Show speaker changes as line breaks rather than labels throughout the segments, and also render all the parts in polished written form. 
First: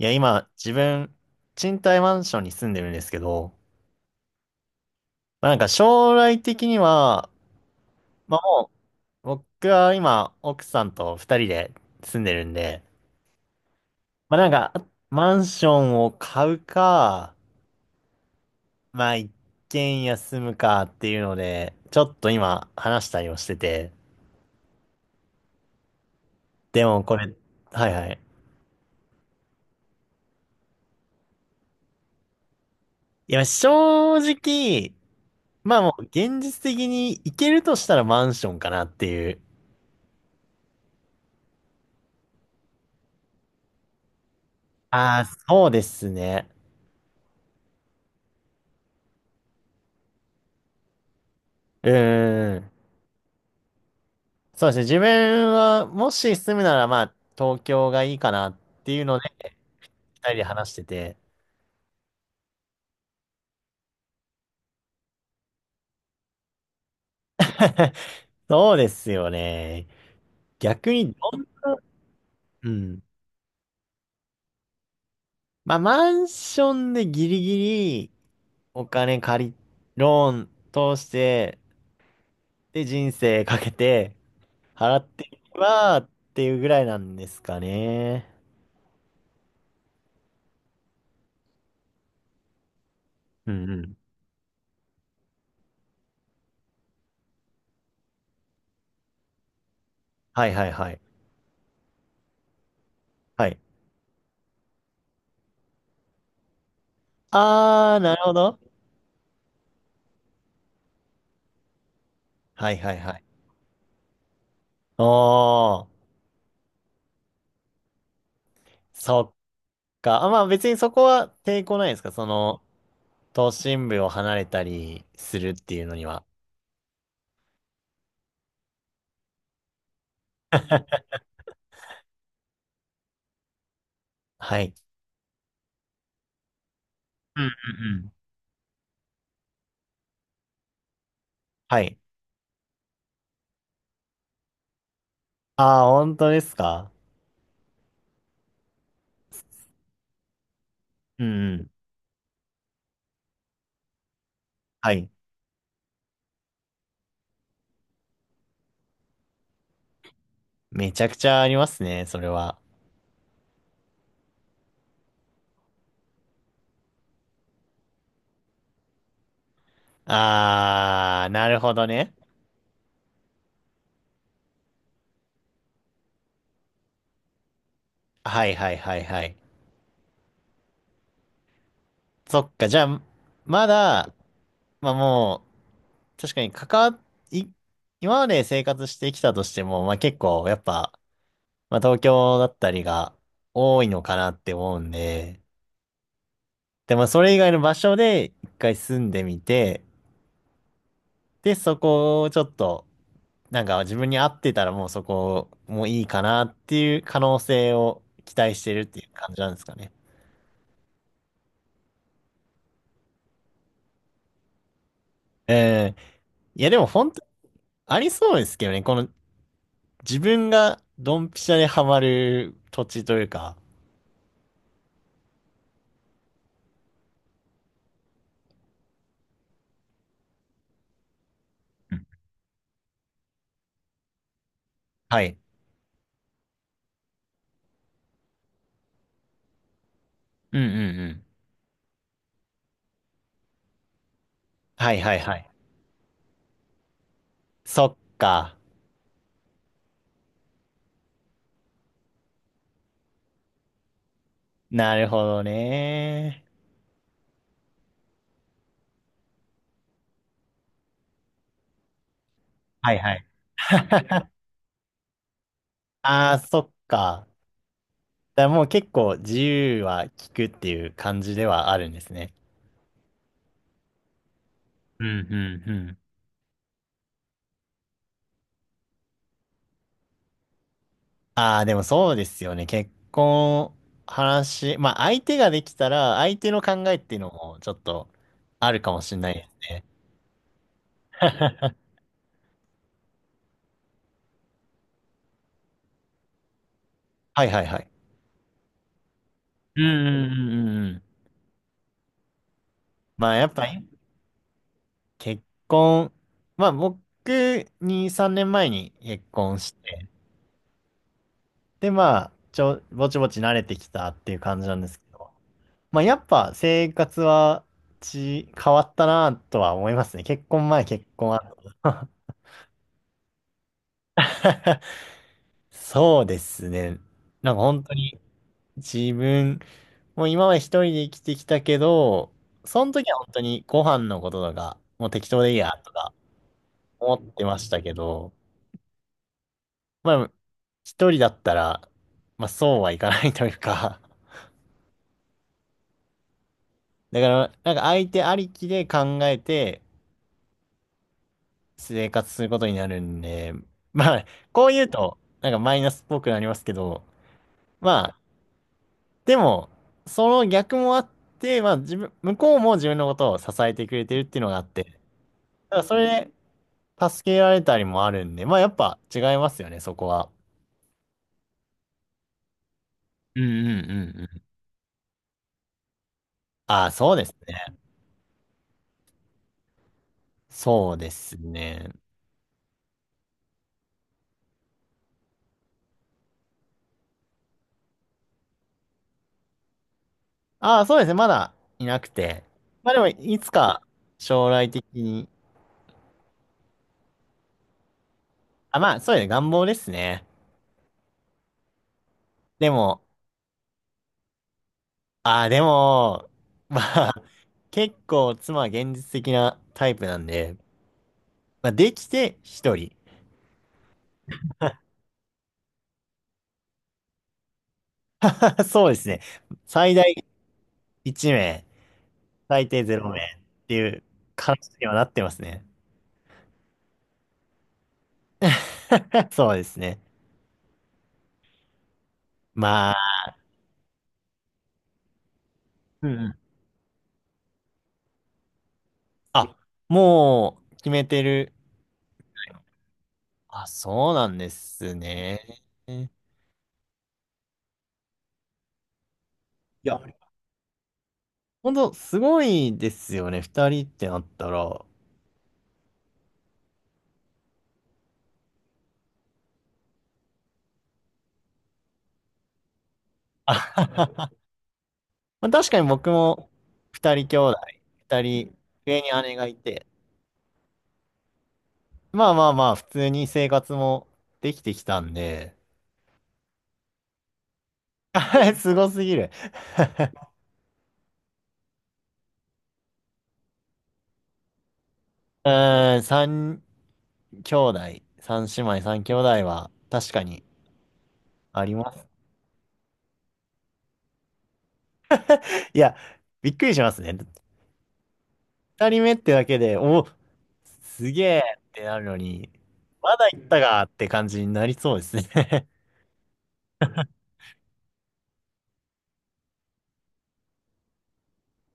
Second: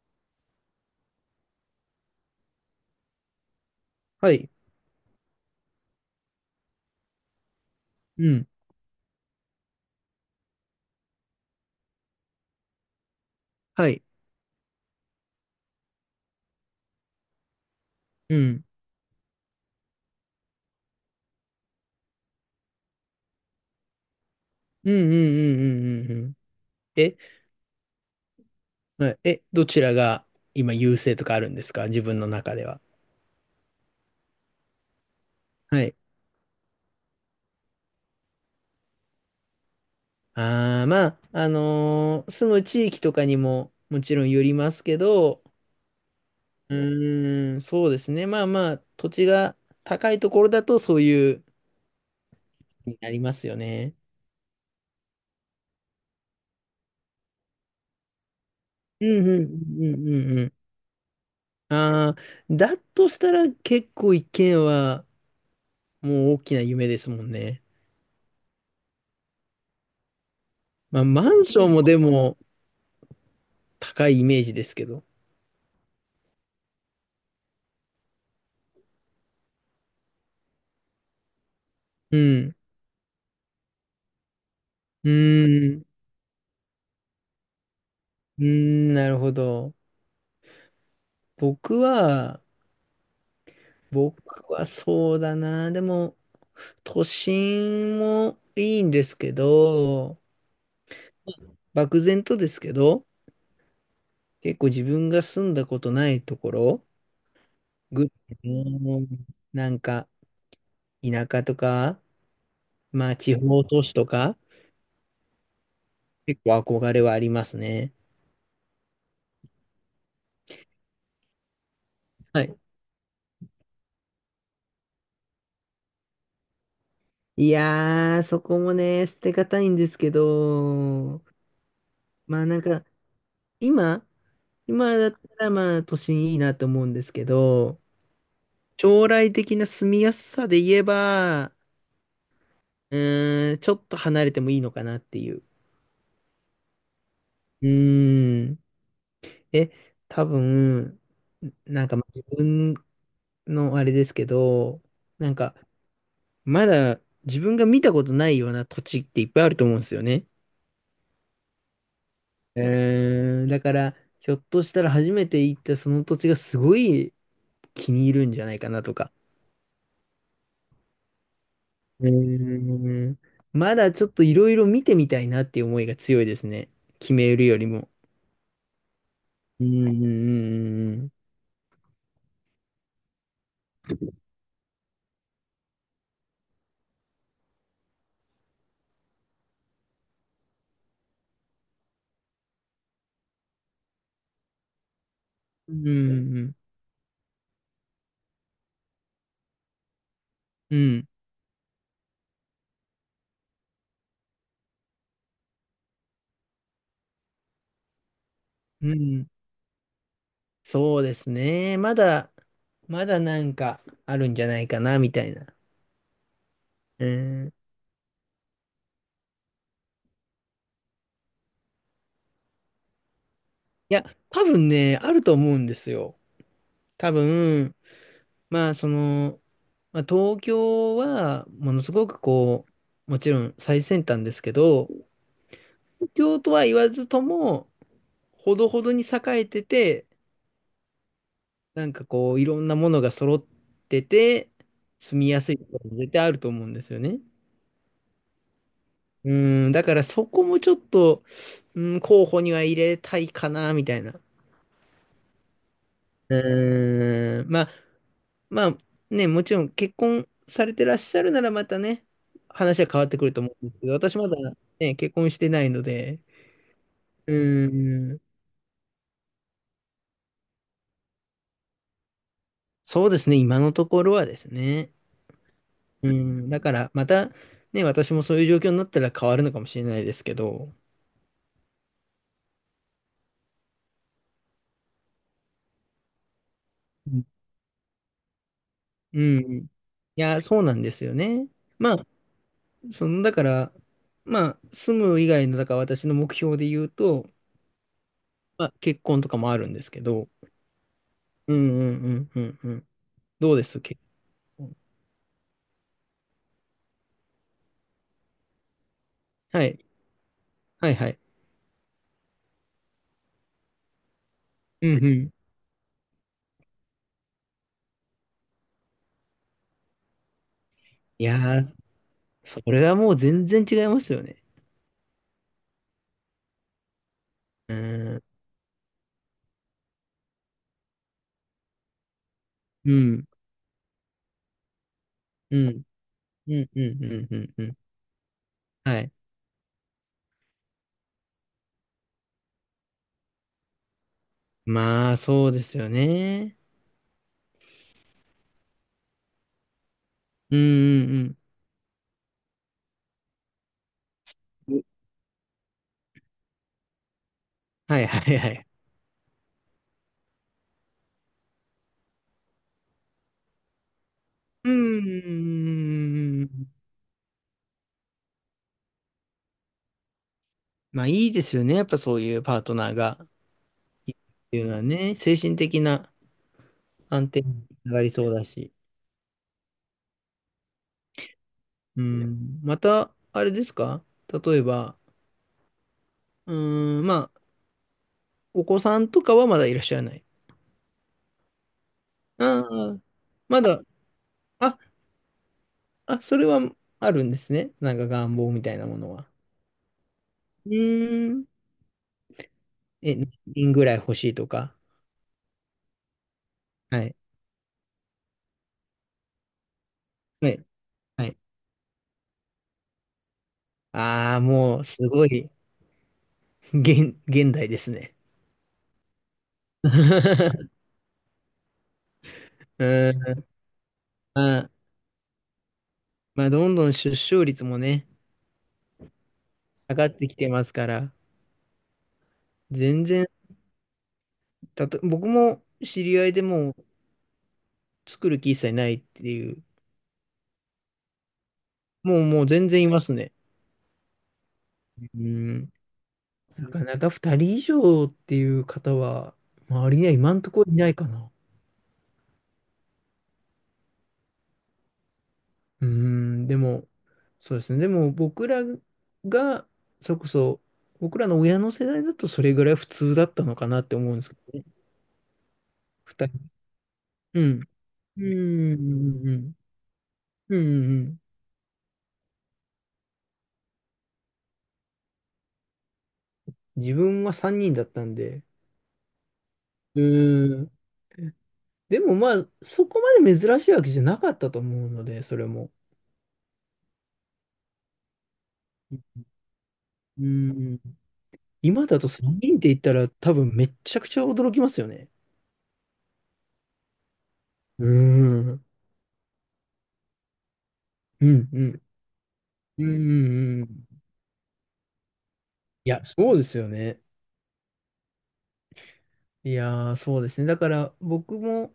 いや、今、自分、賃貸マンションに住んでるんですけど、
はい。
まあ、なんか将来的には、
う
まあ、
ん。
もう、僕は今、奥さんと二人で住んでるんで、
はい。
まあ、なんか、マンションを買うか、
うん。
まあ、一軒家住むかっていうので、ちょっと今、話したりをしてて、
うんうんうんうんうんうん。
でもこ
え、
れ。はいはい。
はいどちらが今優勢とかあるんですか、自分の中では。
いや、正直、まあ
は
も
い。
う、現実的に行けるとしたらマンションかなっていう。
ああ、まあ、住む地域とかにももちろんよりますけ
ああ、
ど、
そうですね。
うーん、そうですね。まあまあ、土地が高いところだとそういう、
うーん。
になりますよね。
そうですね。自分は、もし住むなら、まあ、東京がいいかなっていう
う
の
ん
で、
うんうんうん
二人
うんう
で
ん。
話してて。
ああ、だとしたら結構一軒はもう大きな夢ですもんね。
そうですよね。逆
まあ、
に
マ
どん
ンション
な。
もでも、
うん。
高いイメージですけど。
まあ、マンションでギリギリお金借り、ローン通して、
うん。
で、人生かけて払っ
う
ていけ
ーん。
ばっていうぐらいなんですかね。
うーん、なるほど。僕は、
うんうん。
僕はそうだな。でも、都心もいいんですけど、
はいはいはい。
漠然とですけど、
はい。
結構自分が住んだことないところ、
あー、
ぐ、
なるほど。
なんか、田舎とか、
はいはい
ま
は
あ、
い。
地方都市とか、
おー。
結構憧れはありますね。
そっか、あ、まあ別にそこは抵抗ないですかそ
はい。
の、都心部を離れたりするっていうのには。
いやー、そこもね、捨てがたいんですけど、まあなんか、今、
はい。
今だったらまあ都心いいなと思うんですけ
うんうん
ど、
うん
将来的な住みやすさで言えば、
はい。
うーん、ちょっと離れてもいいのかなっていう。
ああ、本当ですか。
うーん。え、多分、
うん。うんうん。
なんかまあ自分のあれですけど、
はい。
なんかまだ自分が見たことないような土地っていっぱいあると思うんですよね。
めちゃくちゃありますね、それは。
うーん、だからひょっとしたら初めて行ったその土地がすごい気に入るんじゃないかな、とか。
ああ、なるほど
う
ね。
ーん。まだちょっといろいろ見てみたいなっていう思いが強いですね。決めるよりも。
はいはいはいはい。
うん、うん、うん、うん。
そっか、じゃあ、まだ、まあもう、確かに関わっ、い、今まで生活してきたとしても、まあ結構、やっぱ、まあ東京だったりが多いのかなって思うんで、
うん、うん、
でもそれ以外の場所で一回住んでみて、
うん。
で、そこをちょっと、なんか自分に合ってたらもうそこもいいかなっていう可能性を期待してるっ
う
ていう
ん、
感じなんですかね。
そうですね。まだなんかあるんじゃないかな、みたいな。
ええ。いやでも
う
本当
ん。い
ありそうですけどね。この自分がドンピシャでハマる土地というか。
や、多分ね、あると思うんですよ。多分、まあ、その、まあ、東京は、ものす
うん。
ごくこう、もちろん最先端ですけど、
は
東
い。
京とは言わずとも、ほどほどに栄えてて、
うんうんうん。
なんかこう、いろんなものが揃ってて、
はいは
住
い
み
は
や
い。
すいところも絶対あると思うんですよね。
そっか。
うん、だからそこもちょっと、うん、候補には入れたいかな、みたいな。
なるほどね。
うん、まあ、まあね、もちろん結婚されてらっしゃるならまたね、話は
はい
変わっ
は
てく
い。
ると思うんですけど、私ま だね、結婚してないので、
ああ、そっか。
うん、
だからもう結構自由は利くっていう感じではあるんですね。
そうですね、今のところはですね。
うん、うん、うん。
うん、だからまたね、私もそういう状況になったら変わるのかもしれないですけど、
ああ、でもそうですよね。結婚、話、まあ相手ができたら、相手の考えって
う
いう
ん
のもちょっとあるかもしれ
う
ないで
ん。い
すね。
や、そうなんですよね。ま あ、その、だから、まあ、住む以外の、だから私の目標で言うと、
はいはいはい。
まあ、結婚とかもあるん
う
で
ん、
す
うん、う
け
ん、
ど、
うんうん。
うんうんうんうんうん。
まあや
ど
っ
うで
ぱ
す、
り
結婚？
結婚、まあ僕2、3年前に結婚
は
し
い。
て、
はいはい。
でまあぼちぼち慣れてきたっていう感じなん
う
です
んう
け
ん。
ど、まあ、やっぱ生活は変わったなとは思いますね。結婚前、結
い
婚
やー、
後。
それはもう全然違いますよね。
そうですね。なんか
う
本当に
ん。
自分、もう今まで一人で生きてきたけど、その
う
時は本
ん。
当にご飯のこととか、もう適当でいい
う
や
ん。
とか
うんうんう
思っ
んう
てま
んう
し
ん。
たけど、
はい。
まあ、一人だったら、まあそうはいかないというか、
まあ、そうですよね。
だからなんか相手ありきで考えて、
うんうんうん。
生活することになるんで、まあ、こう言う と、なんかマイナスっぽくなりますけど、
はい
ま
は
あ、
いはい。
でも、その逆もあって、まあ、自分、向こうも自分のことを支えてくれてるっていうのがあっ
う
て、ただそれ
ーん。
で助けられたりもあるんで、まあ、やっぱ違いますよね、そこは。
まあいいですよね。やっぱそういうパートナーが
うんうんう
いる
ん
っ
うん。
ていうのはね、精神的な
ああ、そうで
安
す
定に
ね。
つながりそうだし。
そうですね。
うん。また、あれですか、例えば、うーん、まあ、お子さんとかはまだいらっしゃらない。
ああ、そうですね。まだいなくて。
あ
まあ
あ、
でも、いつ
まだ、
か将来
あ、
的に。
あ、それはあるんですね。なんか願望みたい
あ、
な
ま
も
あ、
の
そうですね。
は。
願望ですね。
うーん。
でも、
え、何人ぐらい欲しいとか。
ああ、でも、ま
は
あ、
い。
結構妻は現実的なタイプなん
は
で、
い。はい。
まあ、できて1人。
ああ、もう、すごい。現代ですね。
そうですね。最大 1名、最低
う
0名っ
ん、
ていう感
ま
じ
あ、
にはなってますね。
まあ、どんどん出生率もね、
そうです
下
ね。
がってきてますから、
ま
全
あ、
然、僕も知
うん
り合
う
い
ん。
でもう作る気一切ないってい
あ、
う、
もう決めてる。
もう全然いますね。
あ、そうなんです
うん、
ね。い
なかなか2人以上っていう方は、周り
や、
には今んとこいないかな。
ほんとすごいですよね。2人ってなったら。
うん、でも、そうですね。でも僕らが、それこそ、僕らの親の世代だとそれぐらい普通だったのかなって思うんで すけどね。
まあ、確かに僕
2人。
も二人
う
兄
ん。
弟、
う
二
ん、
人
う
上に姉がい
ん、
て、
うん、うん。うん、
まあまあまあ、普通に生活もできてきたんで、
自分は3人だったんで。
すごすぎる
う ん。でもまあ、そこまで珍しいわけじゃなかったと思うので、それ
う
も。
ーん、三兄弟、三姉妹、三兄弟は確か
う
に
ん。
あり
今
ま
だ
す。
と3人って言ったら多分めっちゃくちゃ驚きますよね。
いや、びっくりしますね。
うん。うん、
二人目ってだけで、お、すげ
う
え
ん。う
っ
ん、
てなるのに、
う
ま
ん
だ行った
うん。
かって感じになりそうですね。
いや、そうですよね。いやー、そうですね。だから僕も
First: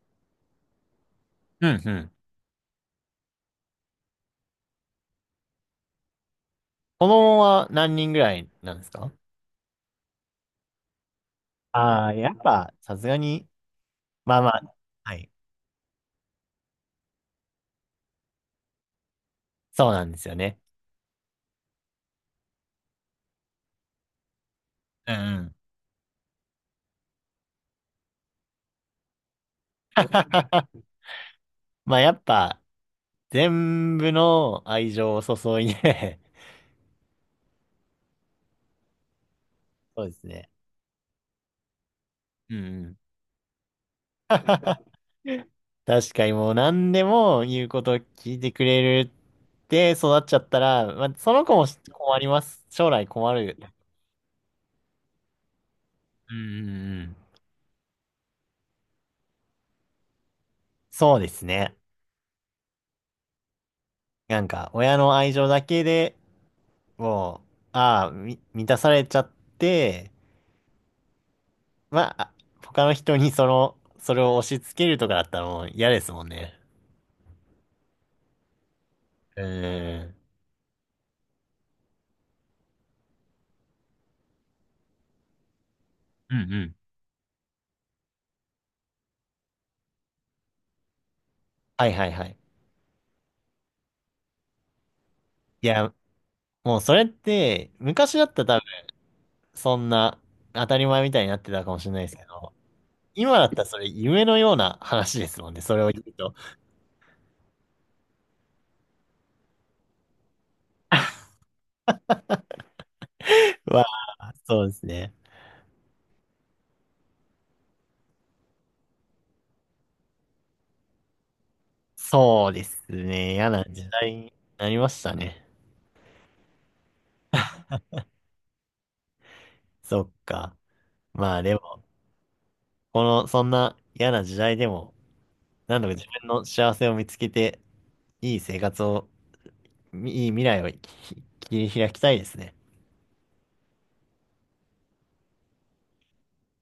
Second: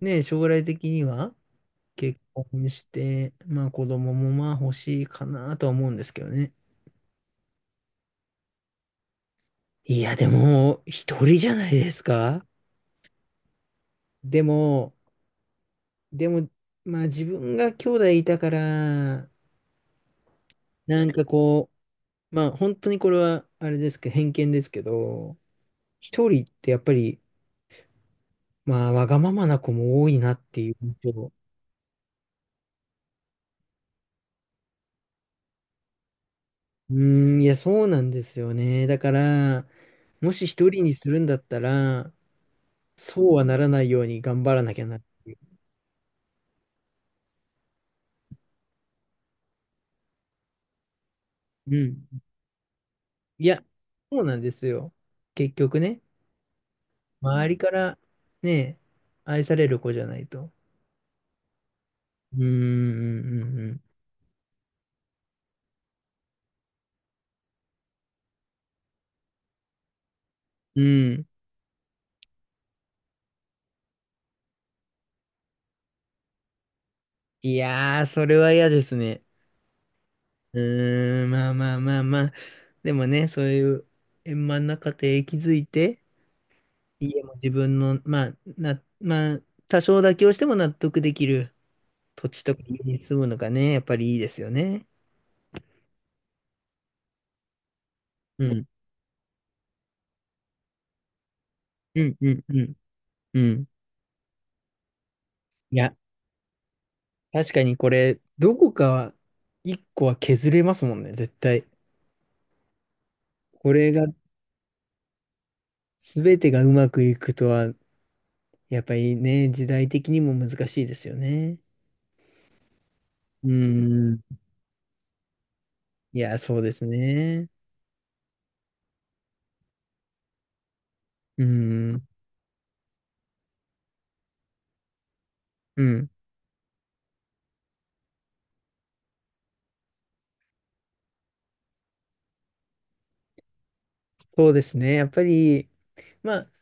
ね、将来的には
うんうん。
結婚して、まあ子供もまあ欲しいかなとは思うんですけどね。
子供は何人ぐらいなんですか？
いや、でも、一人じゃないです
ああー、やっ
か？
ぱ、さすがに、まあ
で
まあ、
も、
はい。
でも、まあ自分が兄弟いたから、
そうなんですよね。
なんかこう、まあ本当にこれは、あれですけど、偏見ですけ
うん
ど、
うん。
一人ってやっぱり、まあわがままな子も多いなっていう 印象。
まあやっぱ、全部の愛情を注いで。
うーん、いや、そうなんですよね。だから、
そうです
もし
ね。
一人にするんだったら、
うんうん。
そうはならないように頑張らなき ゃなっていう。
確かにもう何でも言うことを聞いてくれるって育っちゃったら、まあ、その子も
うん。
困ります。将来困
い
る。
や、そうなんですよ。結局ね。
うんうんうん。
周りからね、愛される子じゃないと。
そうですね。
うーん、うん、
なんか、親の愛情だけでもう、ああ、満たされちゃって、
うん。うん。
まあ、他の人にその、それを押し付けるとかだったらもう嫌ですもんね。
いやー、それは嫌ですね。
うーん。
うーん、まあまあまあまあ。でもね、そういう円満な家庭築いて、
うんうん。
家も自分の、まあ、まあ、多少妥協しても納得できる
はいはいは
土
い。
地とか家に住むのがね、やっぱりいいですよね。
いや、もうそれって、昔だった
う
ら多
ん、
分、そんな当たり前みたいになってたかもしれない
う
です
ん、
け
うん、
ど、
うん、
今
う
だったら
ん。
それ夢のような話ですもんね、そ
い
れを
や、
言うと。
確かにこれ、どこかは、一個は削れますもんね、絶対。これ
わ
が
あ、そうですね。
すべてがうまくいくとは、やっぱりね、時代的にも難しいですよね。
そうですね。嫌
う
な時代
ん。
になりましたね。
いや、そうですね。
そっか。まあ
う
でも、
ん。
この、そんな嫌な時代でも、な
う
んとか自
ん。
分の幸せを見つけて、いい生活をいい未来を切り開きたいですね。
そうですね。やっぱり、まあ、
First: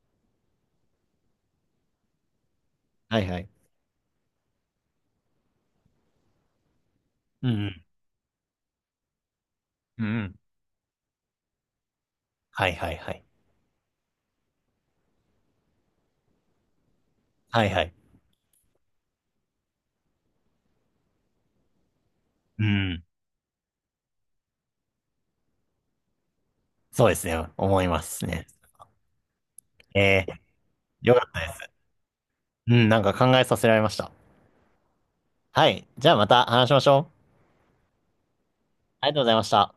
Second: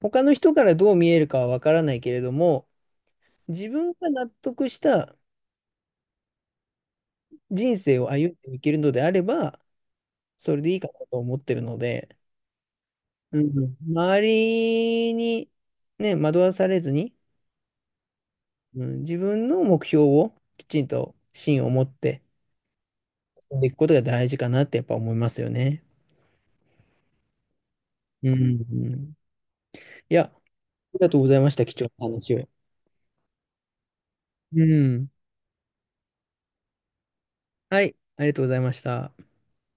他の人からどう見えるかはわからないけれども、
はいはい。
自分が納得した
う
人
ん。
生を歩んでいけるのであれば、
うんうん。
それでいいかなと思ってるので、
はいはいはい。
うん、周りに、ね、惑わされずに、
はいはい。
うん、自分の目標をきちんと芯を持って
うん。
んでいくことが大事かなってやっぱ思いますよね。
そうですね。思います
うん、う
ね。
ん。い
え
や、あ
ー、
りが
よ
とう
か
ご
っ
ざ
た
いま
で
した。
す。
貴重な話を。
うん、なんか考えさせられました。
うん。
はい。じゃあまた話しましょう。
はい、ありがとうございまし
あ
た。
りがとうございました。